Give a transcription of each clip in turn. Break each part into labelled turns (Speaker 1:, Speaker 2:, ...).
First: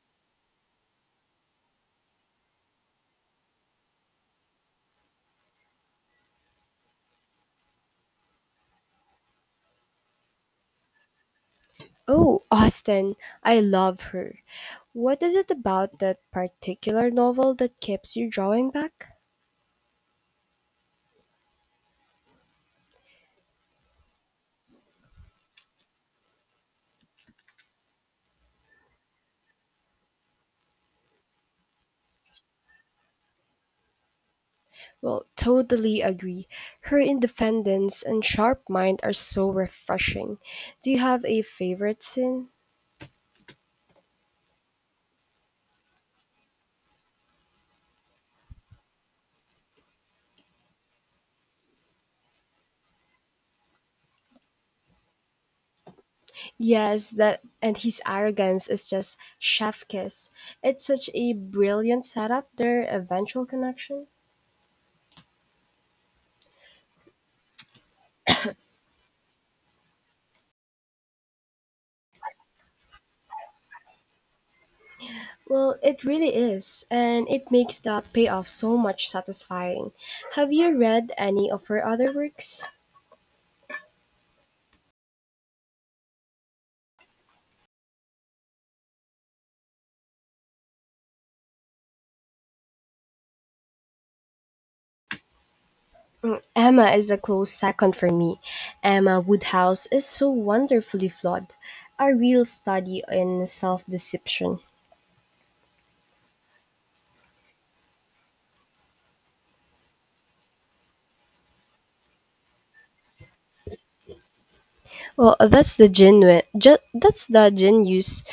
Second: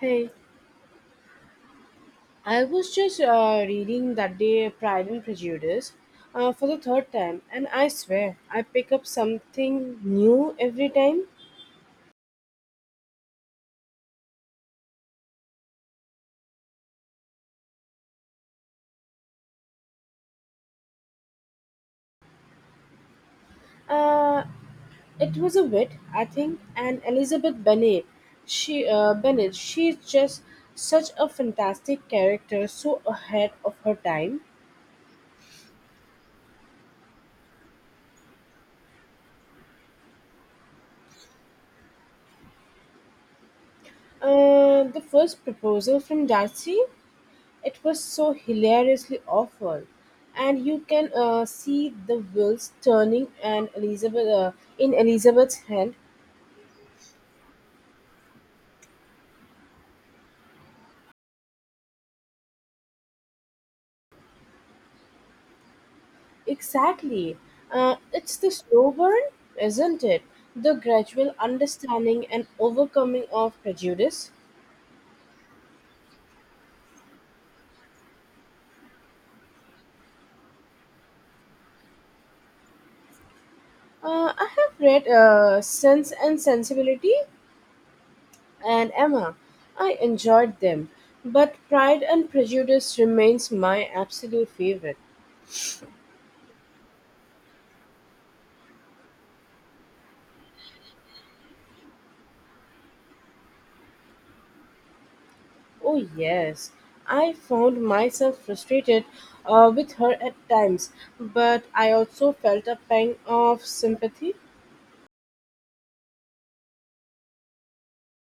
Speaker 1: Hey, I was just reading that day Pride and Prejudice for the third time, and I swear I pick up something new every time.
Speaker 2: Oh, Austen, I love her. What is it about that particular novel that keeps you drawing back?
Speaker 1: Uh, it was a wit, I think, and Elizabeth Bennet, she's just such a fantastic character, so ahead of her time.
Speaker 2: Well, totally agree. Her independence and sharp mind are so refreshing. Do you have a favorite scene?
Speaker 1: The first proposal from Darcy, it was so hilariously awful, and you can see the wheels turning and Elizabeth in Elizabeth's hand.
Speaker 2: Yes, that and his arrogance is just chef kiss. It's such a brilliant setup, their eventual connection.
Speaker 1: Exactly, it's the slow burn, isn't it? The gradual understanding and overcoming of prejudice.
Speaker 2: Well, it really is, and it makes the payoff so much satisfying. Have you read any of her other works?
Speaker 1: I have read Sense and Sensibility and Emma. I enjoyed them, but Pride and Prejudice remains my absolute favorite.
Speaker 2: Emma is a close second for me. Emma Woodhouse is so wonderfully flawed, a real study in self-deception.
Speaker 1: Oh, yes. I found myself frustrated with her at times, but I also felt a pang of sympathy.
Speaker 2: Well, that's the that's the genius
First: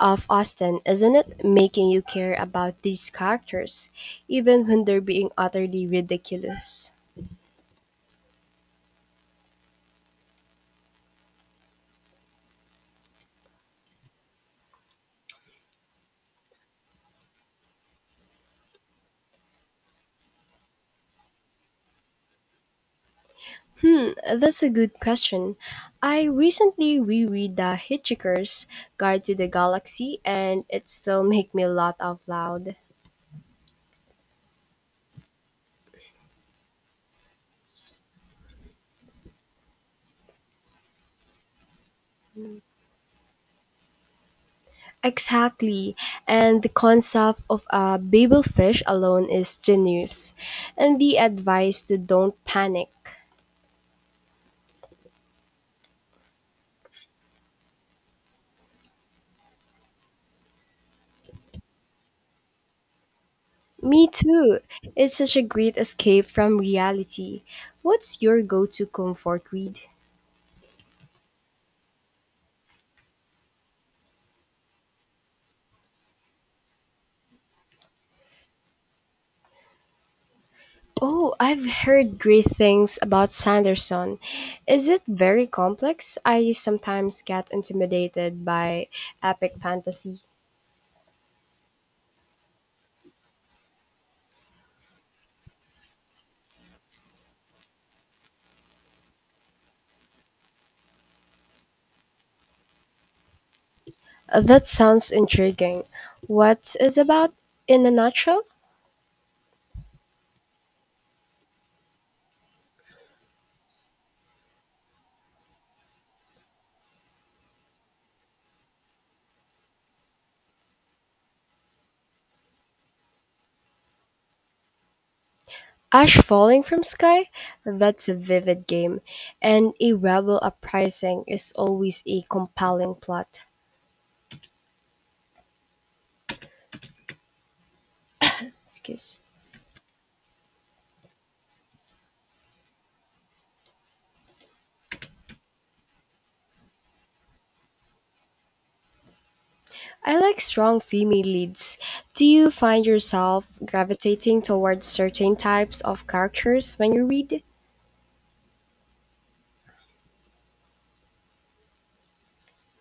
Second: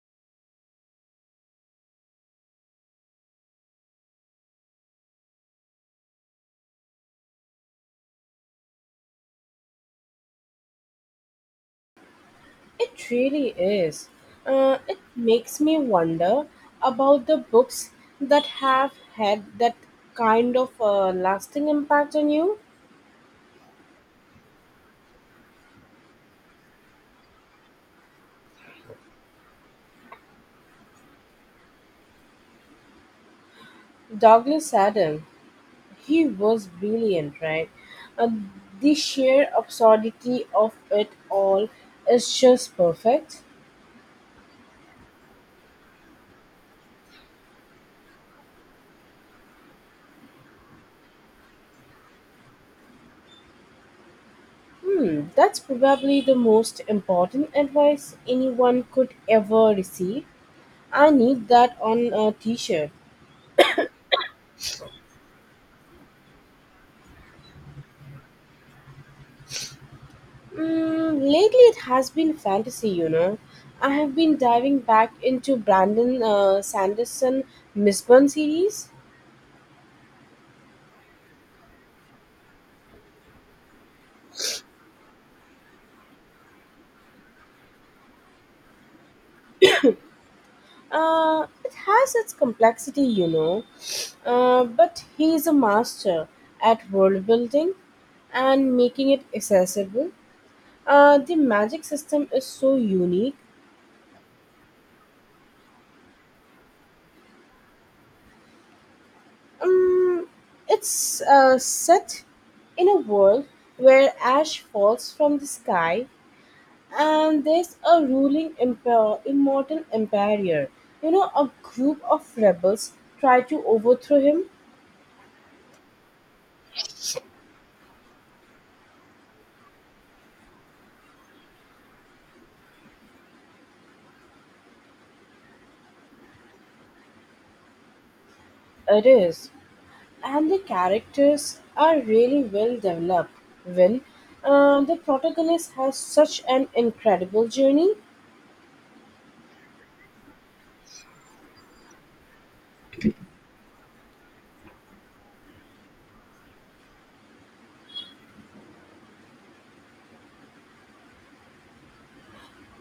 Speaker 2: of Austen, isn't it? Making you care about these characters, even when they're being utterly ridiculous.
Speaker 1: It really is. It makes me wonder about the books that have had that kind of lasting impact on you.
Speaker 2: Hmm, that's a good question. I recently reread The Hitchhiker's Guide to the Galaxy, and it still makes me laugh out loud.
Speaker 1: Douglas Adam, he was brilliant, right? Uh, the sheer absurdity of it all is just perfect.
Speaker 2: Exactly, and the concept of a babelfish alone is genius, and the advice to don't panic.
Speaker 1: Hmm, that's probably the most important advice anyone could ever receive. I need that on a t shirt.
Speaker 2: Me too. It's such a great escape from reality. What's your go-to comfort read?
Speaker 1: Mm, lately, it has been fantasy, you know. I have been diving back into Brandon Sanderson Misburn series.
Speaker 2: Oh, I've heard great things about Sanderson. Is it very complex? I sometimes get intimidated by epic fantasy.
Speaker 1: It has its complexity, you know, but he is a master at world building and making it accessible. The magic system is so unique.
Speaker 2: That sounds intriguing. What is about in a nutshell?
Speaker 1: Um, it's set in a world where ash falls from the sky, and there's a ruling emperor, immortal emperor. You know, a group of rebels try to overthrow him.
Speaker 2: Ash Falling from Sky? That's a vivid game, and a rebel uprising is always a compelling plot.
Speaker 1: It
Speaker 2: Excuse.
Speaker 1: is. And the characters are really well developed. Well, the protagonist has such an incredible journey.
Speaker 2: I like strong female leads. Do you find yourself gravitating towards certain types of characters when you read?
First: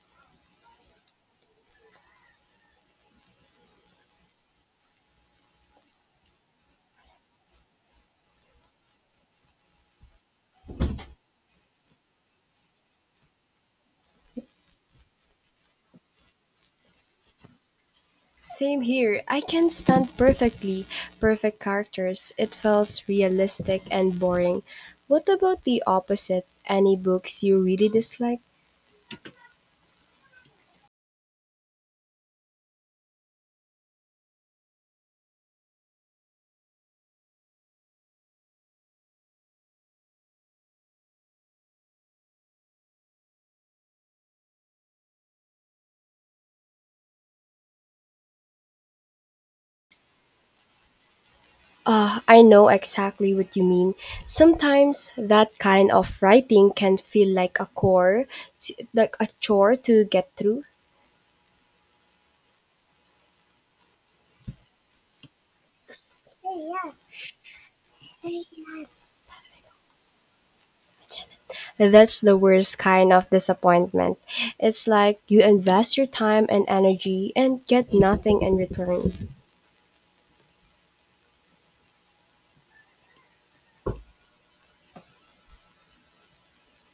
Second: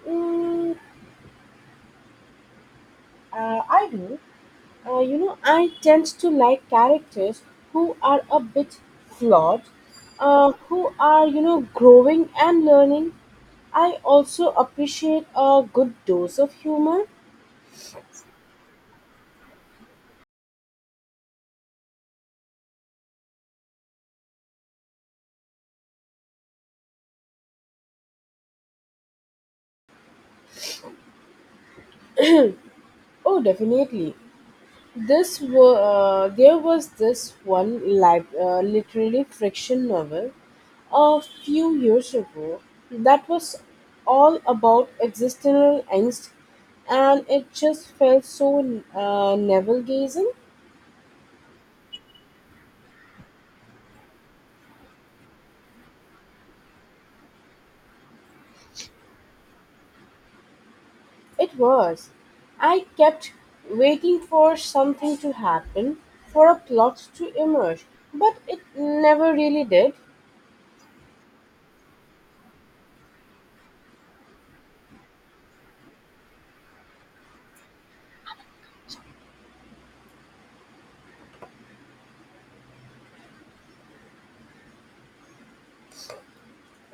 Speaker 1: Mm, I do. You know, I tend to like characters who are a bit flawed, who are, you know, growing and learning. I also appreciate a good dose of humor.
Speaker 2: Same here. I can stand perfectly perfect characters. It feels realistic and boring. What about the opposite? Any books you really dislike?
Speaker 1: Oh, definitely. There was this one literally friction novel a few years ago that was all about existential angst, and it just felt so navel gazing.
Speaker 2: I know exactly what you mean. Sometimes that kind of writing can feel like a chore, like a chore to get through.
Speaker 1: It was. I kept waiting for something to happen, for a plot to emerge, but it never really did.
Speaker 2: That's the worst kind of disappointment. It's like you invest your time and energy and get nothing in return.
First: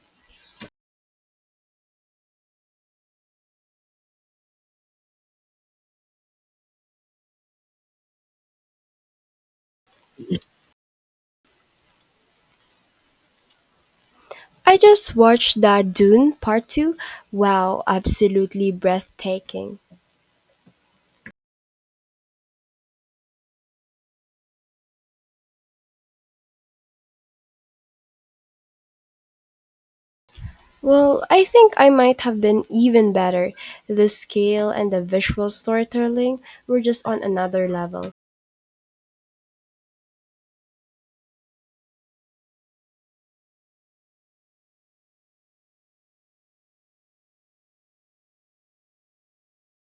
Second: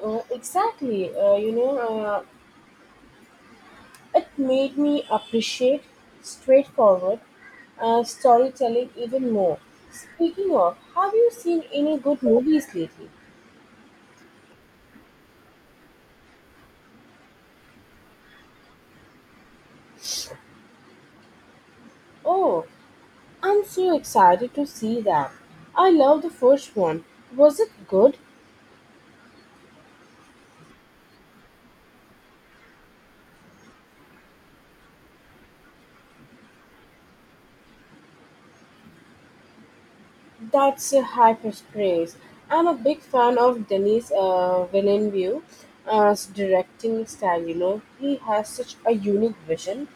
Speaker 1: Exactly. You know, it made me appreciate straightforward storytelling even more. Speaking of, have you seen any good movies lately?
Speaker 2: I just watched that Dune Part 2. Wow, absolutely breathtaking.
Speaker 1: Oh, I'm so excited to see that. I love the first one. Was it good?
Speaker 2: Well, I think I might have been even better. The scale and the visual storytelling were just on another level.
Speaker 1: That's a high praise. I'm a big fan of Denis Villeneuve's directing style. You know, he has such a unique vision.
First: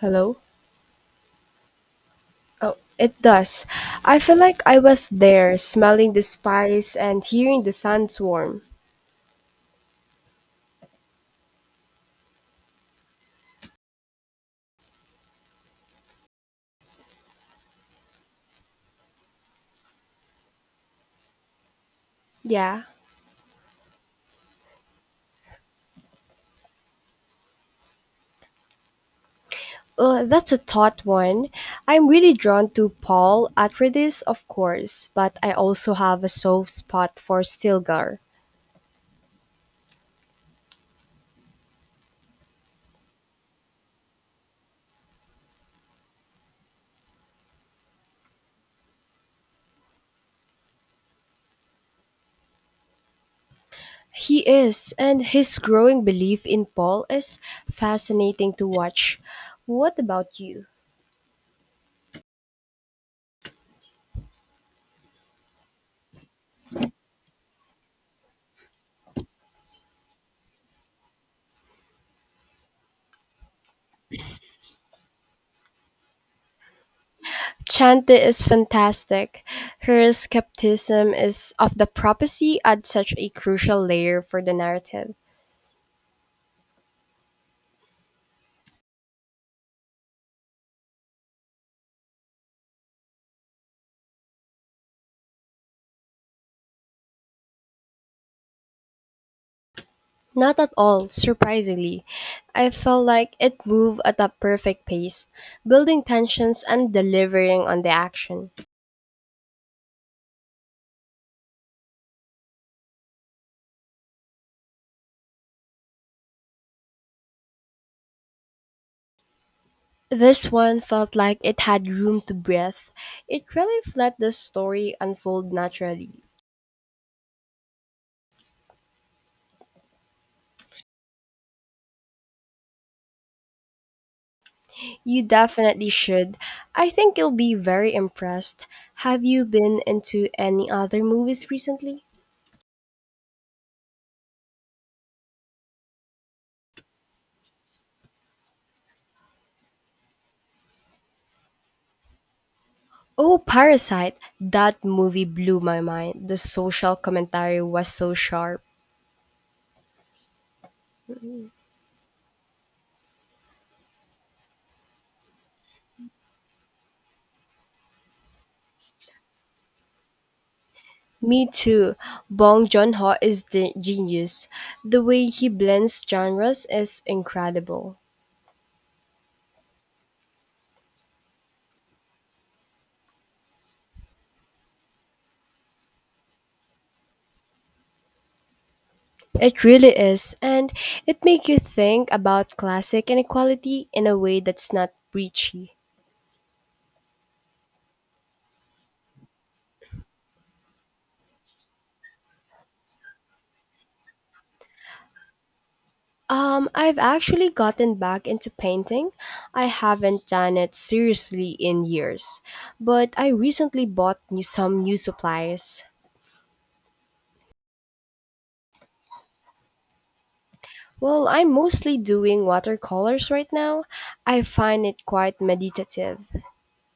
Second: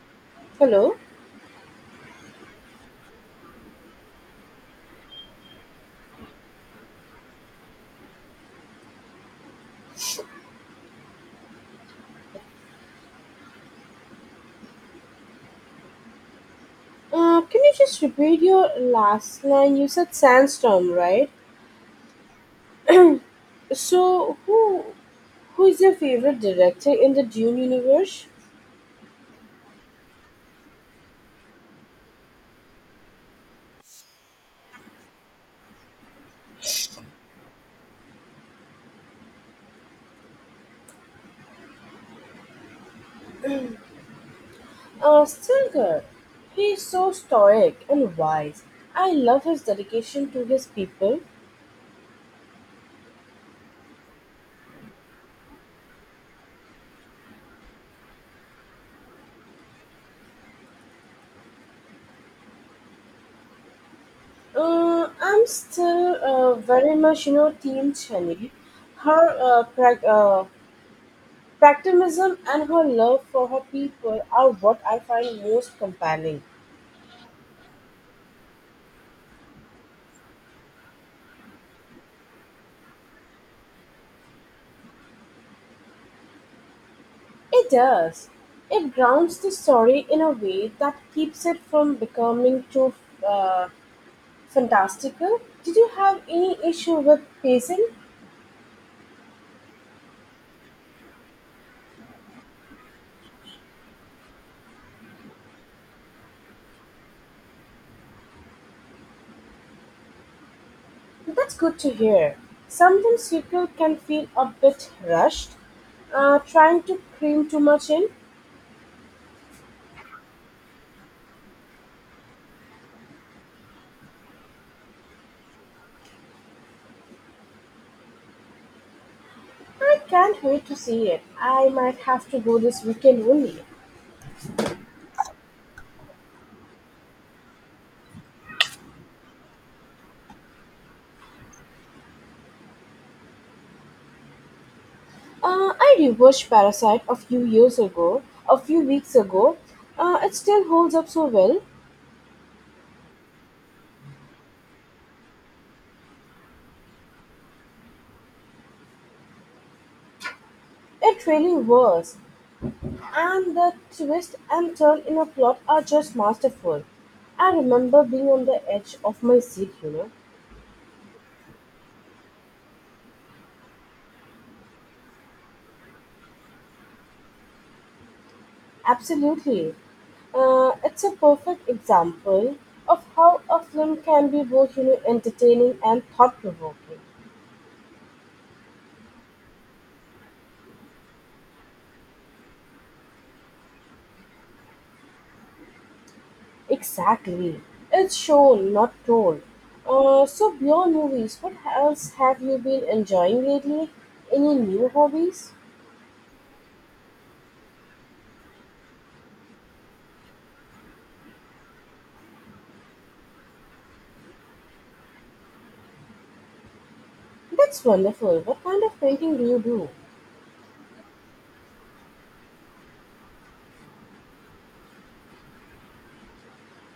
Speaker 2: Hello?
Speaker 1: Hello,
Speaker 2: Oh, it does. I feel like I was there, smelling the spice and hearing the sandstorm.
Speaker 1: can you just repeat your last line? You said Sandstorm, right?
Speaker 2: Yeah.
Speaker 1: So, who is your favorite director in the Dune universe?
Speaker 2: That's a taut one. I'm really drawn to Paul Atreides, of course, but I also have a soft spot for Stilgar.
Speaker 1: Stilgar. He's so stoic and wise. I love his dedication to his people.
Speaker 2: He is, and his growing belief in Paul is fascinating to watch. What about you?
Speaker 1: I'm still very much, you know, Team Chani. Her prac pragmatism and her love for her people are what I find most compelling.
Speaker 2: Chante is fantastic. Her skepticism is of the prophecy adds such a crucial layer for the narrative.
Speaker 1: It does. It grounds the story in a way that keeps it from becoming too uh, fantastical. Did you have any issue with pacing?
Speaker 2: Not at all, surprisingly. I felt like it moved at a perfect pace, building tensions and delivering on the action.
Speaker 1: That's good to hear. Sometimes people can feel a bit rushed, trying to cram too much in.
Speaker 2: This one felt like it had room to breathe. It really let the story unfold naturally.
Speaker 1: I can't wait to see it. I might have to go this weekend only.
Speaker 2: You definitely should. I think you'll be very impressed. Have you been into any other movies recently?
Speaker 1: I rewatched Parasite a few weeks ago. It still holds up so well.
Speaker 2: Oh, Parasite! That movie blew my mind. The social commentary was so sharp.
Speaker 1: It really was. And the twist and turn in a plot are just masterful. I remember being on the edge of my seat, you know.
Speaker 2: Me too. Bong Joon Ho is the genius. The way he blends genres is incredible.
Speaker 1: Absolutely. It's a perfect example of how a film can be both, you know, entertaining and thought provoking.
Speaker 2: It really is, and it makes you think about classic inequality in a way that's not preachy.
Speaker 1: Exactly. It's shown, not told. So, beyond movies, what else have you been enjoying lately? Any new hobbies?
Speaker 2: I've actually gotten back into painting. I haven't done it seriously in years, but I recently bought some new supplies.
Speaker 1: That's wonderful. What kind of painting do you do?
Speaker 2: Well, I'm mostly doing watercolors right now. I find it quite meditative.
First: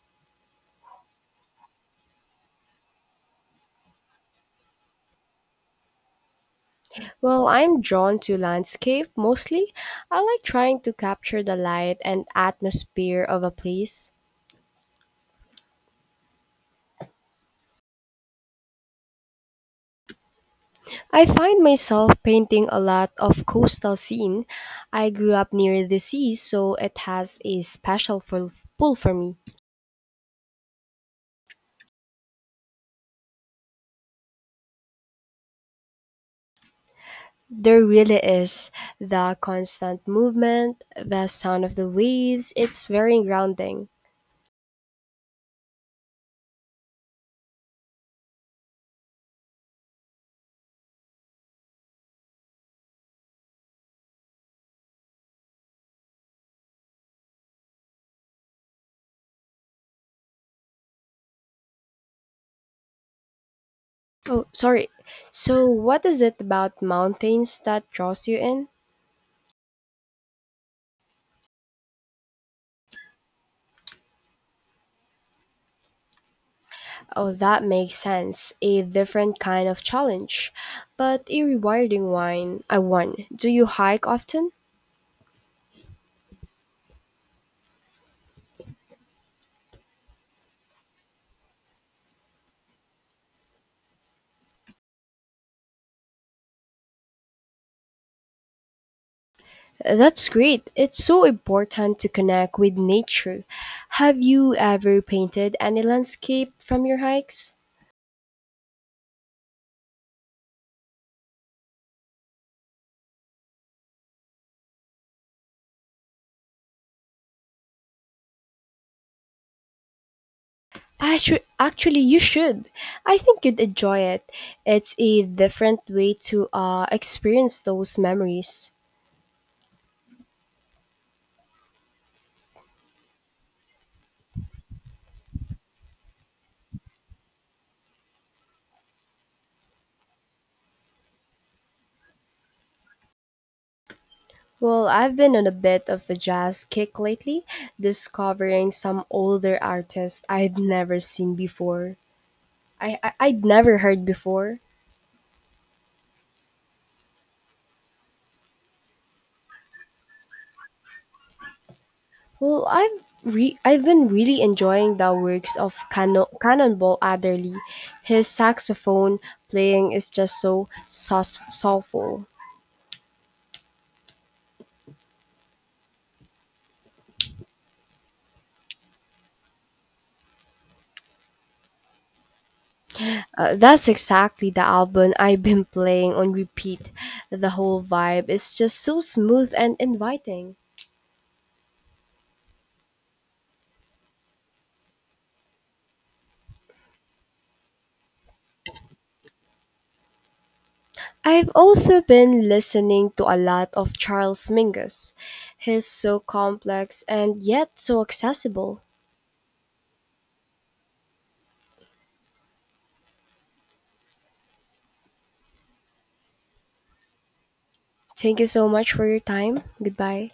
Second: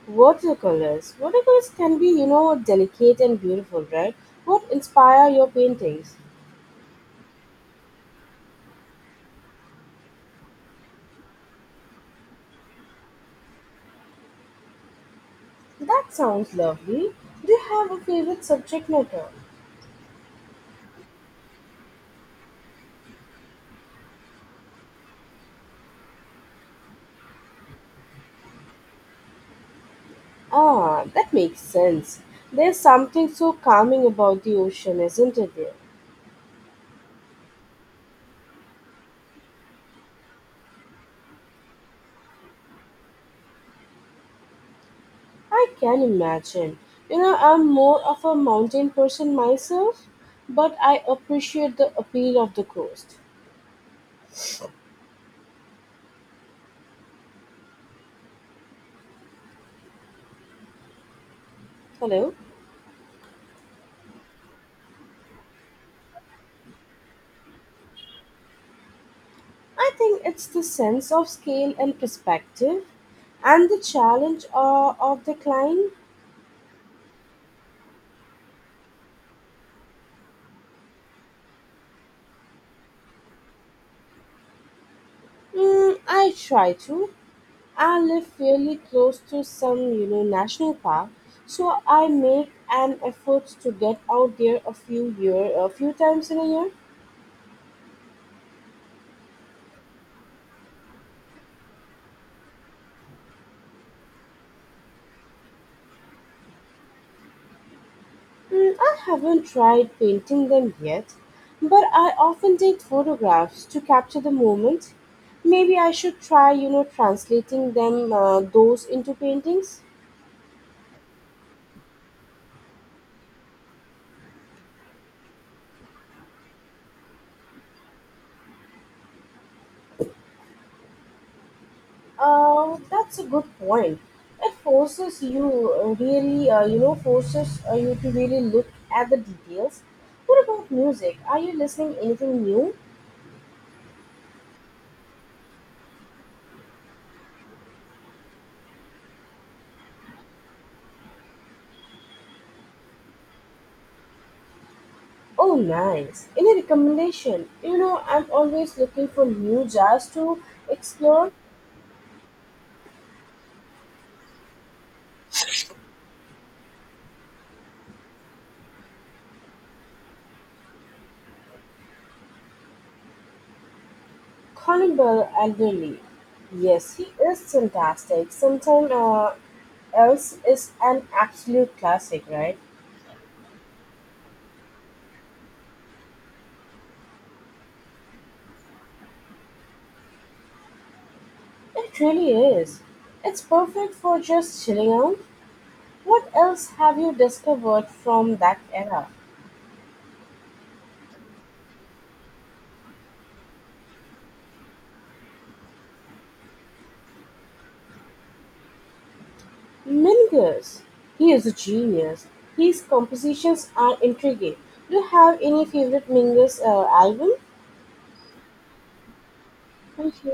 Speaker 1: Watercolors. Watercolors can be, you know, delicate and beautiful, right? What inspire your paintings?
Speaker 2: Well, I'm drawn to landscape mostly. I like trying to capture the light and atmosphere of a place.
Speaker 1: That sounds lovely. Do you have a favorite subject matter?
Speaker 2: I find myself painting a lot of coastal scene. I grew up near the sea, so it has a special pull for me.
Speaker 1: Ah, that makes sense. There's something so calming about the ocean, isn't it?
Speaker 2: There really is the constant movement, the sound of the waves. It's very grounding.
Speaker 1: I can imagine. You know, I'm more of a mountain person myself, but I appreciate the appeal of the coast. Hello?
Speaker 2: Oh, sorry. So, what is it about mountains that draws you in?
Speaker 1: I think it's the sense of scale and perspective and the challenge of the climb.
Speaker 2: Oh, that makes sense. A different kind of challenge, but a rewarding one. I won. Do you hike often?
Speaker 1: Mm, I try to. I live fairly close to some, you know, national park, so I make an effort to get out there a few times in a year.
Speaker 2: That's great. It's so important to connect with nature. Have you ever painted any landscape from your hikes?
Speaker 1: Mm, I haven't tried painting them yet, but I often take photographs to capture the moment. Maybe I should try, you know, translating them those into paintings.
Speaker 2: Actually, you should. I think you'd enjoy it. It's a different way to experience those memories.
Speaker 1: That's a good point. It forces you really, you know, forces you to really look at the details. What about music? Are you listening anything new?
Speaker 2: Well, I've been on a bit of a jazz kick lately, discovering some older artists I'd never seen before. I'd never heard before.
Speaker 1: Oh, nice. Any recommendation? You know, I'm always looking for new jazz to explore.
Speaker 2: Well, I've been really enjoying the works of Cannonball Adderley. His saxophone playing is just so soulful.
Speaker 1: Colin Bell elderly, yes he is fantastic. Sometime else is an absolute classic, right?
Speaker 2: That's exactly the album I've been playing on repeat. The whole vibe is just so smooth and inviting.
Speaker 1: It really is. It's perfect for just chilling out. What else have you discovered from that era?
Speaker 2: I've also been listening to a lot of Charles Mingus. He's so complex and yet so accessible.
Speaker 1: Mingus. He is a genius. His compositions are intriguing. Do you have any favorite Mingus album?
Speaker 2: Thank you so much for your time. Goodbye.